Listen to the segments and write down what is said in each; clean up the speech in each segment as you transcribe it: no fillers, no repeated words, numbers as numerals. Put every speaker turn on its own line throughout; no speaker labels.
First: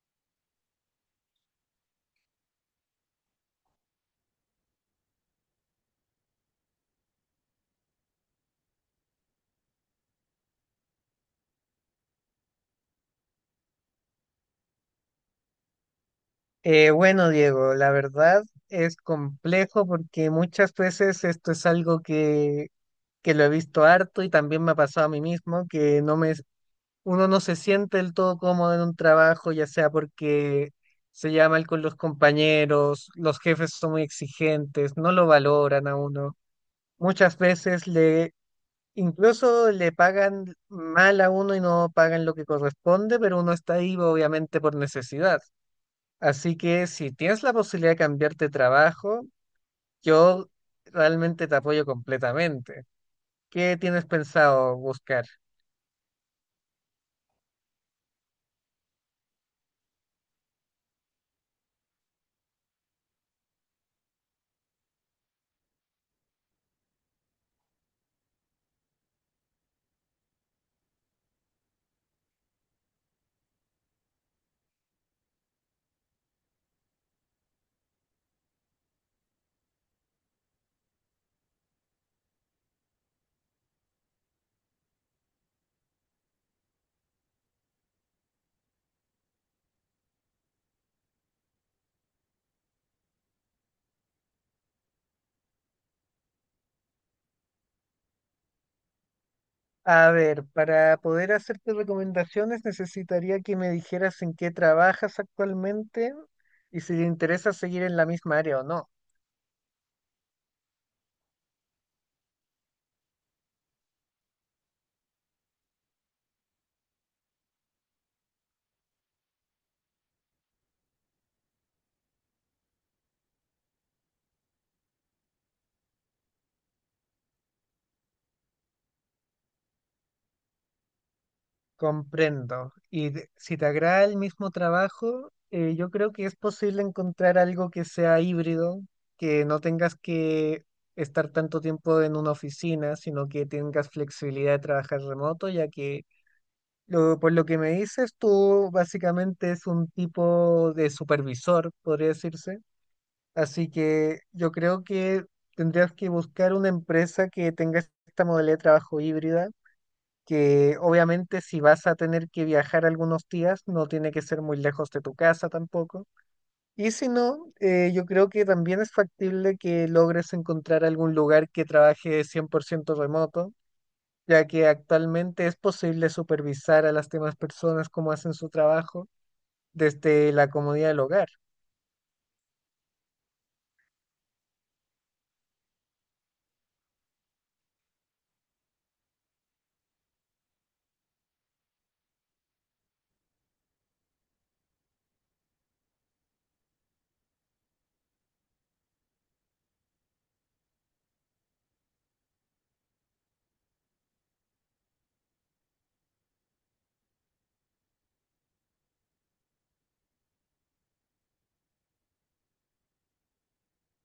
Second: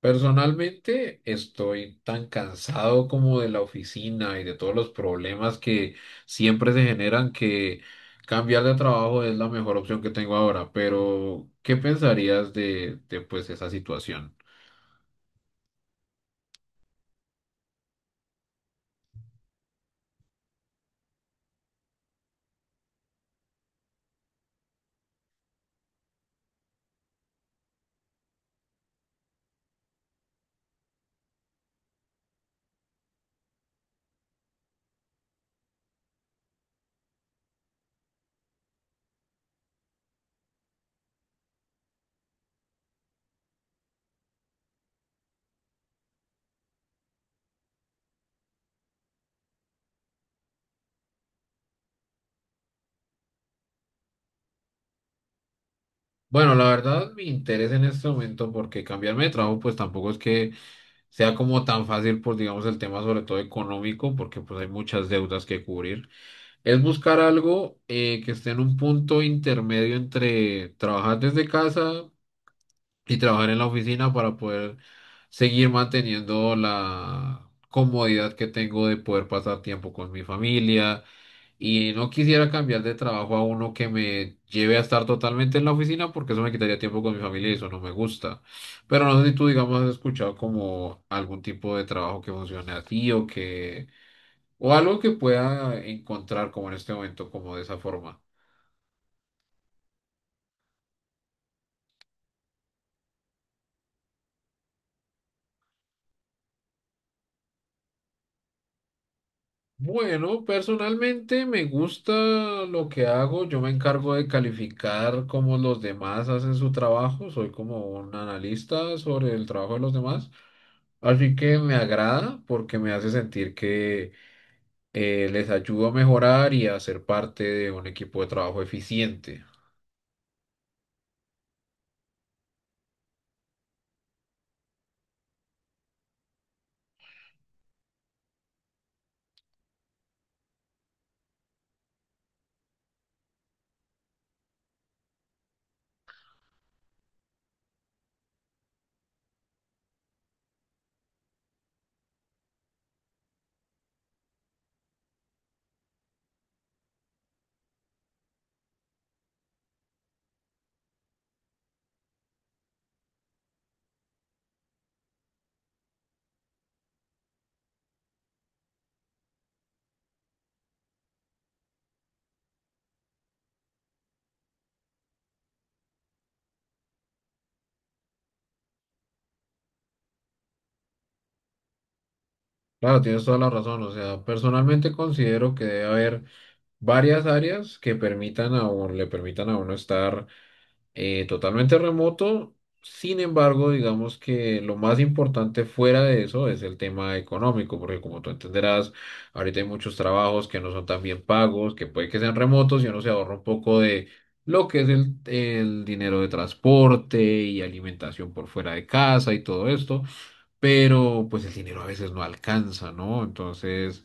Personalmente estoy tan cansado como de la oficina y de todos los problemas que siempre se generan que cambiar de trabajo es la mejor opción que tengo ahora. Pero, ¿qué pensarías de esa situación?
Bueno, Diego, la verdad es complejo porque muchas veces esto es algo que lo he visto harto y también me ha pasado a mí mismo, que no me, uno no se siente del todo cómodo en un trabajo, ya sea porque se llama mal con los compañeros, los jefes son muy exigentes, no lo valoran a uno. Muchas veces le, incluso le pagan mal a uno y no pagan lo que corresponde, pero uno está ahí obviamente por necesidad. Así que si tienes la posibilidad de cambiarte de trabajo, yo realmente te apoyo completamente. ¿Qué tienes pensado buscar?
Bueno, la verdad me interesa en este momento porque cambiarme de trabajo pues tampoco es que sea como tan fácil por, digamos, el tema sobre todo económico, porque pues hay muchas deudas que cubrir. Es buscar algo que esté en un punto intermedio entre trabajar desde casa y trabajar en la oficina para poder seguir manteniendo la comodidad que tengo de poder pasar tiempo con mi familia, y no quisiera cambiar de trabajo a uno que me lleve a estar totalmente en la oficina, porque eso me quitaría tiempo con mi familia y eso no me gusta. Pero no sé si tú, digamos, has escuchado como algún tipo de trabajo que funcione así, o algo que pueda encontrar como en este momento, como de esa forma.
A ver, para poder hacerte recomendaciones necesitaría que me dijeras en qué trabajas actualmente y si te interesa seguir en la misma área o no.
Bueno, personalmente me gusta lo que hago. Yo me encargo de calificar cómo los demás hacen su trabajo. Soy como un analista sobre el trabajo de los demás. Así que me agrada porque me hace sentir que les ayudo a mejorar y a ser parte de un equipo de trabajo eficiente.
Comprendo. Si te agrada el mismo trabajo, yo creo que es posible encontrar algo que sea híbrido, que no tengas que estar tanto tiempo en una oficina, sino que tengas flexibilidad de trabajar remoto, ya que por lo que me dices, tú básicamente es un tipo de supervisor, podría decirse. Así que yo creo que tendrías que buscar una empresa que tenga esta modalidad de trabajo híbrida, que obviamente si vas a tener que viajar algunos días, no tiene que ser muy lejos de tu casa tampoco. Y si no, yo creo que también es factible que logres encontrar algún lugar que trabaje 100% remoto, ya que actualmente es posible supervisar a las demás personas cómo hacen su trabajo desde la comodidad del hogar.
Claro, tienes toda la razón. O sea, personalmente considero que debe haber varias áreas que le permitan a uno estar totalmente remoto. Sin embargo, digamos que lo más importante fuera de eso es el tema económico, porque como tú entenderás, ahorita hay muchos trabajos que no son tan bien pagos, que puede que sean remotos y uno se ahorra un poco de lo que es el dinero de transporte y alimentación por fuera de casa y todo esto. Pero pues el dinero a veces no alcanza, ¿no? Entonces,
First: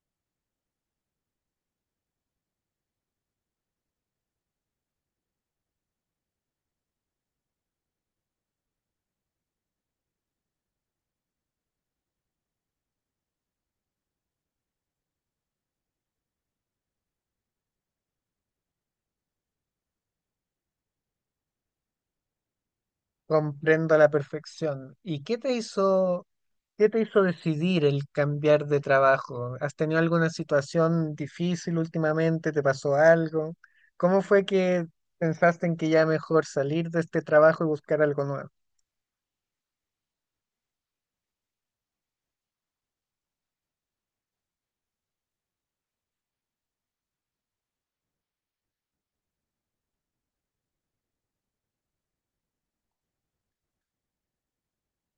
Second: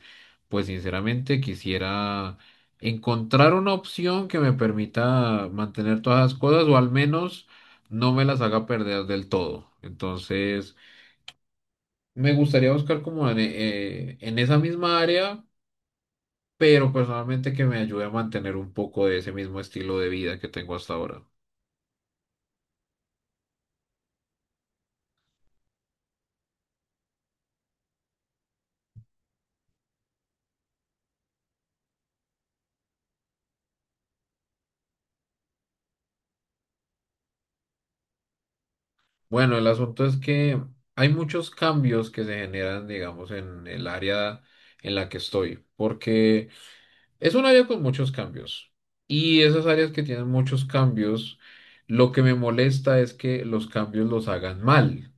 pues sinceramente quisiera encontrar una opción que me permita mantener todas las cosas, o al menos no me las haga perder del todo. Entonces, me gustaría buscar como en esa misma área, pero personalmente que me ayude a mantener un poco de ese mismo estilo de vida que tengo hasta ahora.
Comprendo a la perfección. ¿Y qué te hizo? ¿Qué te hizo decidir el cambiar de trabajo? ¿Has tenido alguna situación difícil últimamente? ¿Te pasó algo? ¿Cómo fue que pensaste en que ya mejor salir de este trabajo y buscar algo nuevo?
Bueno, el asunto es que hay muchos cambios que se generan, digamos, en el área en la que estoy, porque es un área con muchos cambios. Y esas áreas que tienen muchos cambios, lo que me molesta es que los cambios los hagan mal,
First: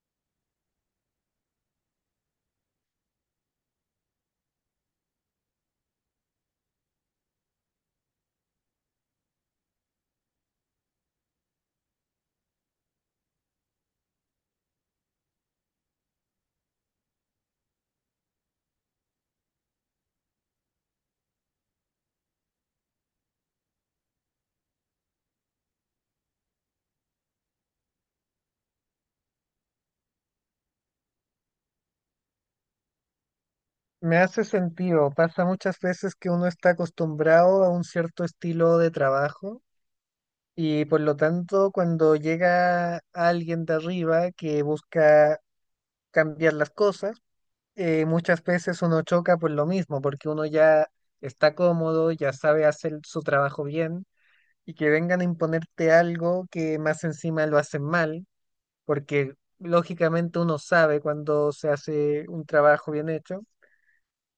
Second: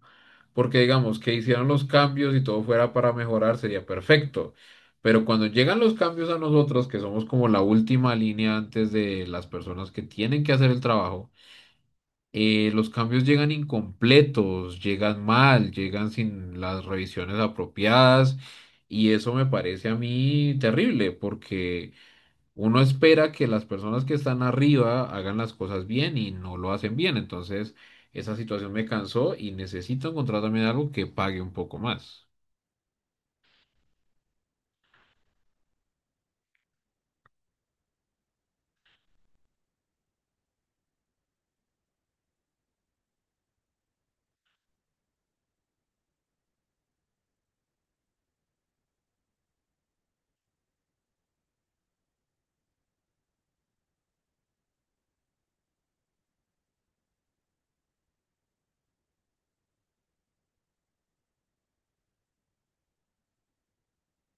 porque digamos que hicieron los cambios y todo fuera para mejorar, sería perfecto. Pero cuando llegan los cambios a nosotros, que somos como la última línea antes de las personas que tienen que hacer el trabajo, los cambios llegan incompletos, llegan mal, llegan sin las revisiones apropiadas, y eso me parece a mí terrible porque uno espera que las personas que están arriba hagan las cosas bien y no lo hacen bien. Entonces, esa situación me cansó y necesito encontrar también algo que pague un poco más.
Me hace sentido. Pasa muchas veces que uno está acostumbrado a un cierto estilo de trabajo y por lo tanto cuando llega alguien de arriba que busca cambiar las cosas, muchas veces uno choca por lo mismo, porque uno ya está cómodo, ya sabe hacer su trabajo bien y que vengan a imponerte algo que más encima lo hacen mal, porque lógicamente uno sabe cuando se hace un trabajo bien hecho,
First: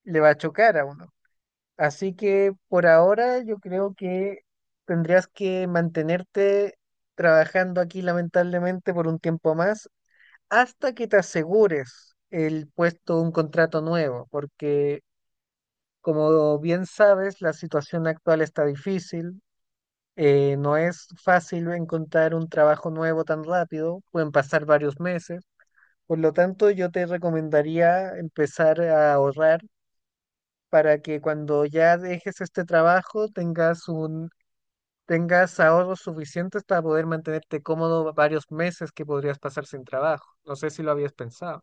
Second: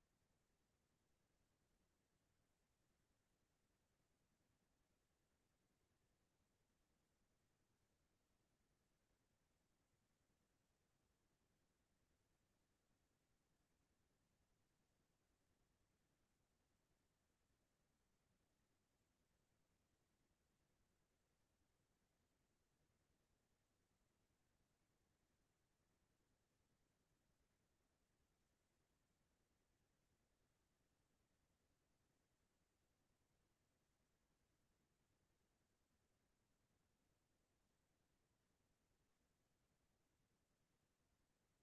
le va a chocar a uno. Así que por ahora yo creo que tendrías que mantenerte trabajando aquí lamentablemente por un tiempo más hasta que te asegures el puesto, un contrato nuevo, porque como bien sabes, la situación actual está difícil. No es fácil encontrar un trabajo nuevo tan rápido, pueden pasar varios meses. Por lo tanto, yo te recomendaría empezar a ahorrar para que cuando ya dejes este trabajo tengas ahorros suficientes para poder mantenerte cómodo varios meses que podrías pasar sin trabajo. No sé si lo habías pensado.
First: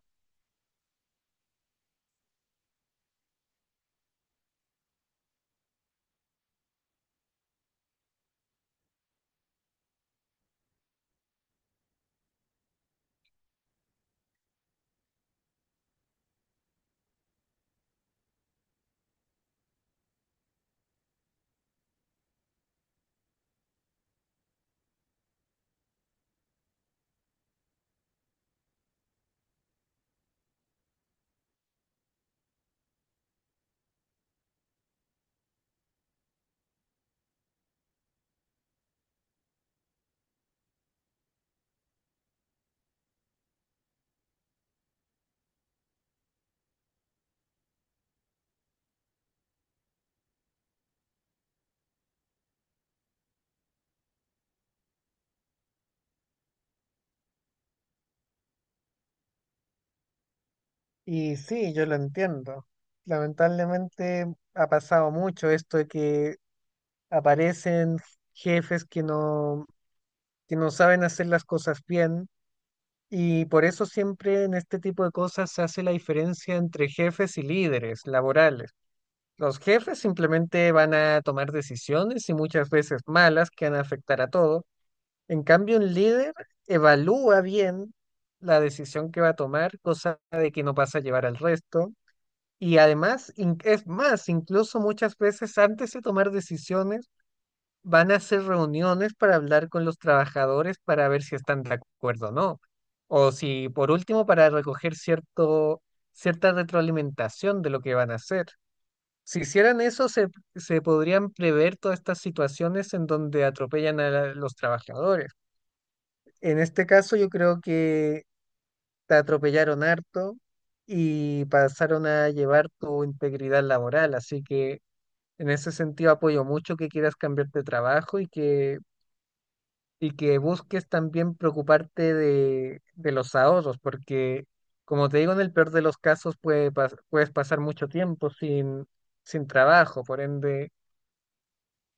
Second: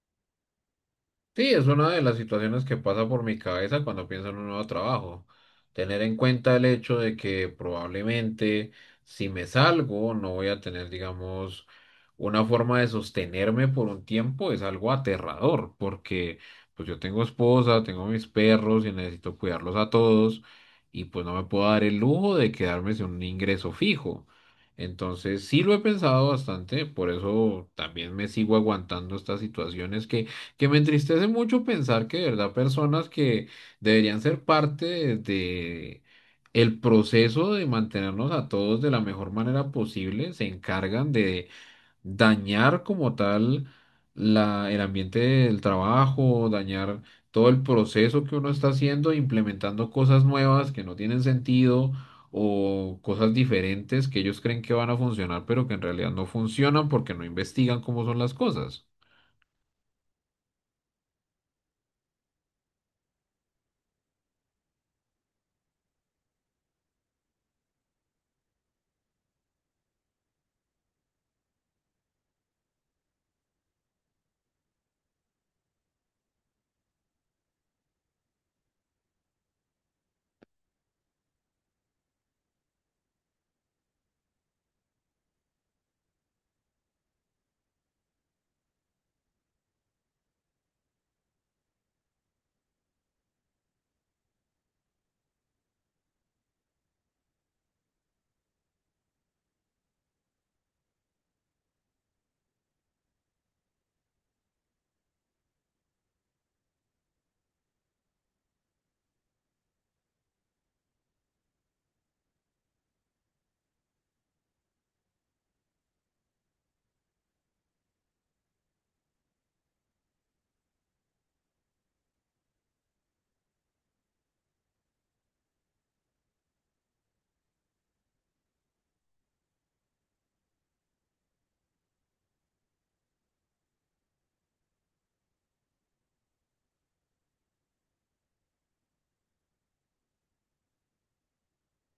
Sí, es una de las situaciones que pasa por mi cabeza cuando pienso en un nuevo trabajo. Tener en cuenta el hecho de que probablemente si me salgo no voy a tener, digamos, una forma de sostenerme por un tiempo, es algo aterrador, porque pues yo tengo esposa, tengo mis perros y necesito cuidarlos a todos, y pues no me puedo dar el lujo de quedarme sin un ingreso fijo. Entonces sí lo he pensado bastante, por eso también me sigo aguantando estas situaciones que me entristece mucho pensar que de verdad personas que deberían ser parte de el proceso de mantenernos a todos de la mejor manera posible, se encargan de dañar como tal el ambiente del trabajo, dañar todo el proceso que uno está haciendo, implementando cosas nuevas que no tienen sentido o cosas diferentes que ellos creen que van a funcionar, pero que en realidad no funcionan porque no investigan cómo son las cosas.
Y sí, yo lo entiendo. Lamentablemente ha pasado mucho esto de que aparecen jefes que no saben hacer las cosas bien y por eso siempre en este tipo de cosas se hace la diferencia entre jefes y líderes laborales. Los jefes simplemente van a tomar decisiones y muchas veces malas que van a afectar a todo. En cambio, un líder evalúa bien la decisión que va a tomar, cosa de que no pasa a llevar al resto. Y además, es más, incluso muchas veces antes de tomar decisiones, van a hacer reuniones para hablar con los trabajadores para ver si están de acuerdo o no. O si, por último, para recoger cierta retroalimentación de lo que van a hacer. Si hicieran eso, se podrían prever todas estas situaciones en donde atropellan a los trabajadores. En este caso, yo creo que te atropellaron harto y pasaron a llevar tu integridad laboral. Así que en ese sentido apoyo mucho que quieras cambiar de trabajo y que busques también preocuparte de los ahorros, porque como te digo, en el peor de los casos puedes pasar mucho tiempo sin trabajo, por ende,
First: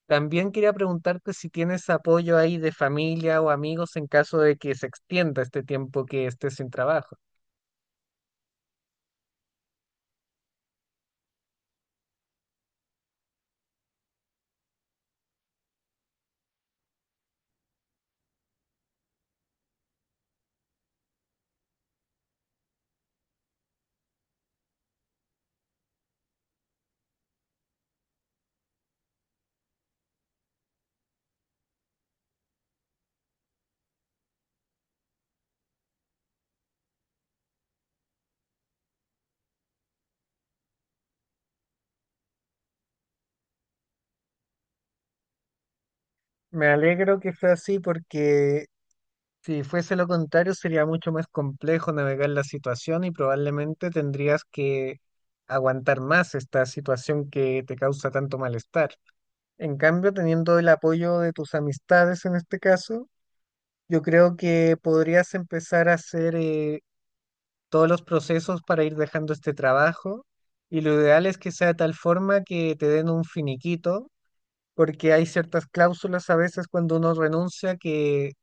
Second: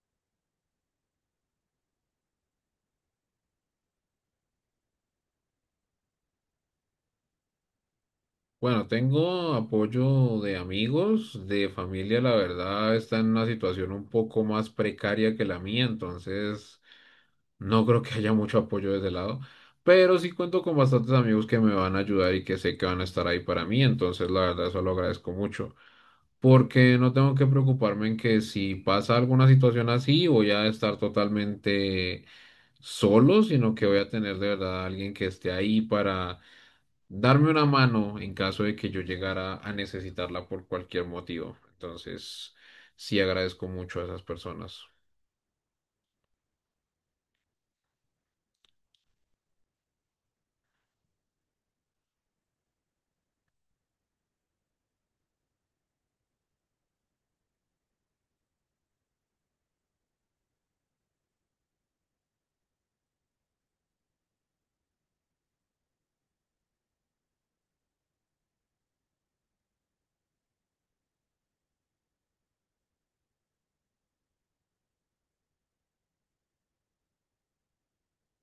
también quería preguntarte si tienes apoyo ahí de familia o amigos en caso de que se extienda este tiempo que estés sin trabajo.
Bueno, tengo apoyo de amigos, de familia. La verdad está en una situación un poco más precaria que la mía, entonces no creo que haya mucho apoyo de ese lado, pero sí cuento con bastantes amigos que me van a ayudar y que sé que van a estar ahí para mí. Entonces la verdad eso lo agradezco mucho, porque no tengo que preocuparme en que si pasa alguna situación así voy a estar totalmente solo, sino que voy a tener de verdad a alguien que esté ahí para darme una mano en caso de que yo llegara a necesitarla por cualquier motivo. Entonces, sí agradezco mucho a esas personas.
Me alegro que fue así porque, si fuese lo contrario, sería mucho más complejo navegar la situación y probablemente tendrías que aguantar más esta situación que te causa tanto malestar. En cambio, teniendo el apoyo de tus amistades en este caso, yo creo que podrías empezar a hacer todos los procesos para ir dejando este trabajo, y lo ideal es que sea de tal forma que te den un finiquito, porque hay ciertas cláusulas a veces cuando uno renuncia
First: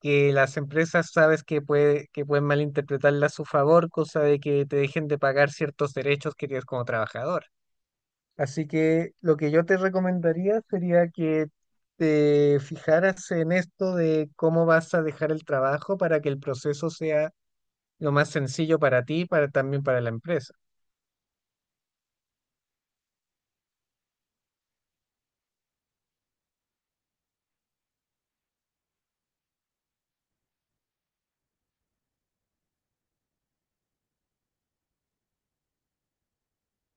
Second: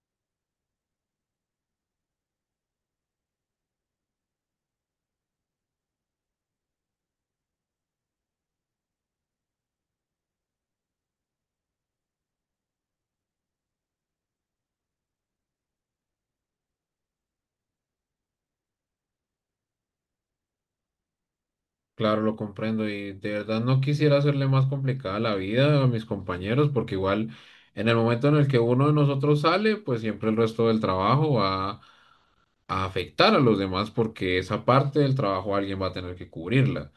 que las empresas sabes que pueden malinterpretarla a su favor, cosa de que te dejen de pagar ciertos derechos que tienes como trabajador. Así que lo que yo te recomendaría sería que te fijaras en esto de cómo vas a dejar el trabajo para que el proceso sea lo más sencillo para ti y también para la empresa.
Claro, lo comprendo y de verdad no quisiera hacerle más complicada la vida a mis compañeros, porque igual en el momento en el que uno de nosotros sale, pues siempre el resto del trabajo va a afectar a los demás, porque esa parte del trabajo alguien va a tener que cubrirla.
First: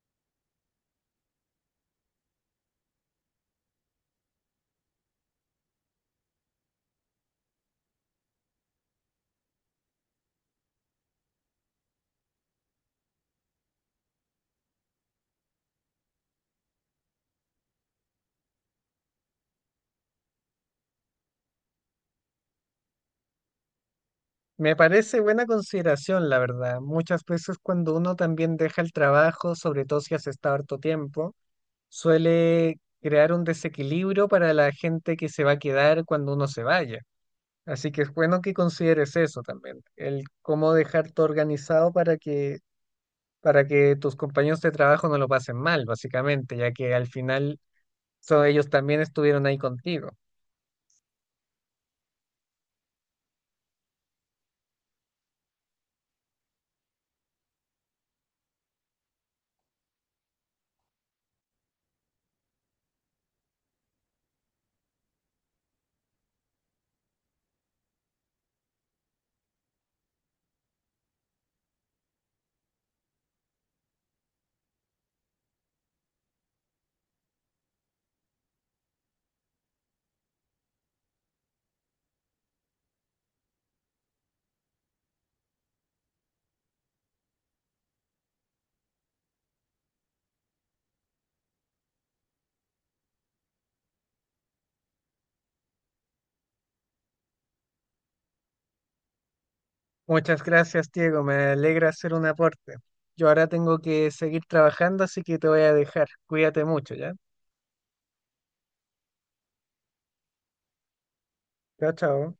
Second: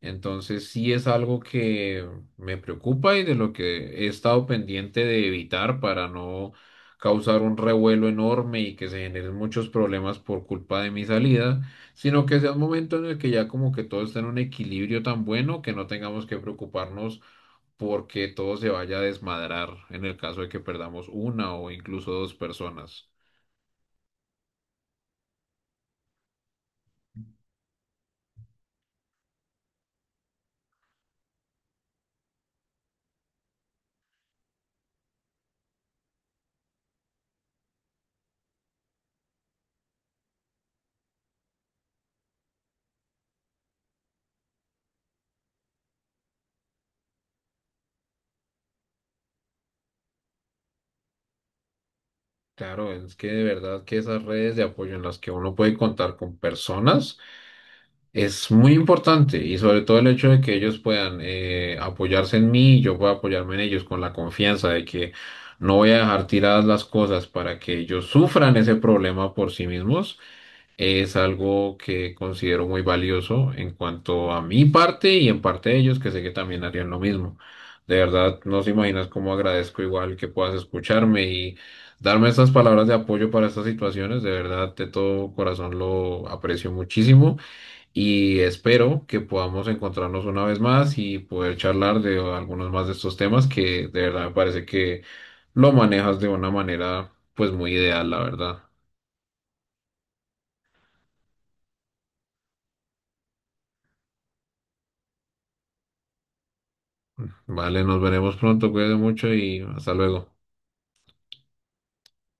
Entonces sí es algo que me preocupa y de lo que he estado pendiente de evitar, para no causar un revuelo enorme y que se generen muchos problemas por culpa de mi salida, sino que sea un momento en el que ya como que todo está en un equilibrio tan bueno que no tengamos que preocuparnos porque todo se vaya a desmadrar en el caso de que perdamos una o incluso dos personas.
Me parece buena consideración, la verdad. Muchas veces cuando uno también deja el trabajo, sobre todo si has estado harto tiempo, suele crear un desequilibrio para la gente que se va a quedar cuando uno se vaya. Así que es bueno que consideres eso también, el cómo dejarte organizado para que tus compañeros de trabajo no lo pasen mal, básicamente, ya que al final ellos también estuvieron ahí contigo.
Claro, es que de verdad que esas redes de apoyo en las que uno puede contar con personas es muy importante, y sobre todo el hecho de que ellos puedan apoyarse en mí y yo pueda apoyarme en ellos con la confianza de que no voy a dejar tiradas las cosas para que ellos sufran ese problema por sí mismos, es algo que considero muy valioso en cuanto a mi parte y en parte de ellos, que sé que también harían lo mismo. De verdad, no se imaginas cómo agradezco igual que puedas escucharme y darme estas palabras de apoyo para estas situaciones. De verdad, de todo corazón lo aprecio muchísimo, y espero que podamos encontrarnos una vez más y poder charlar de algunos más de estos temas, que de verdad me parece que lo manejas de una manera pues muy ideal, la verdad.
Muchas gracias, Diego, me alegra hacer un aporte. Yo ahora tengo que seguir trabajando, así que te voy a dejar. Cuídate mucho, ¿ya?
Vale, nos veremos pronto, cuídate mucho y hasta luego.
Chao, chao.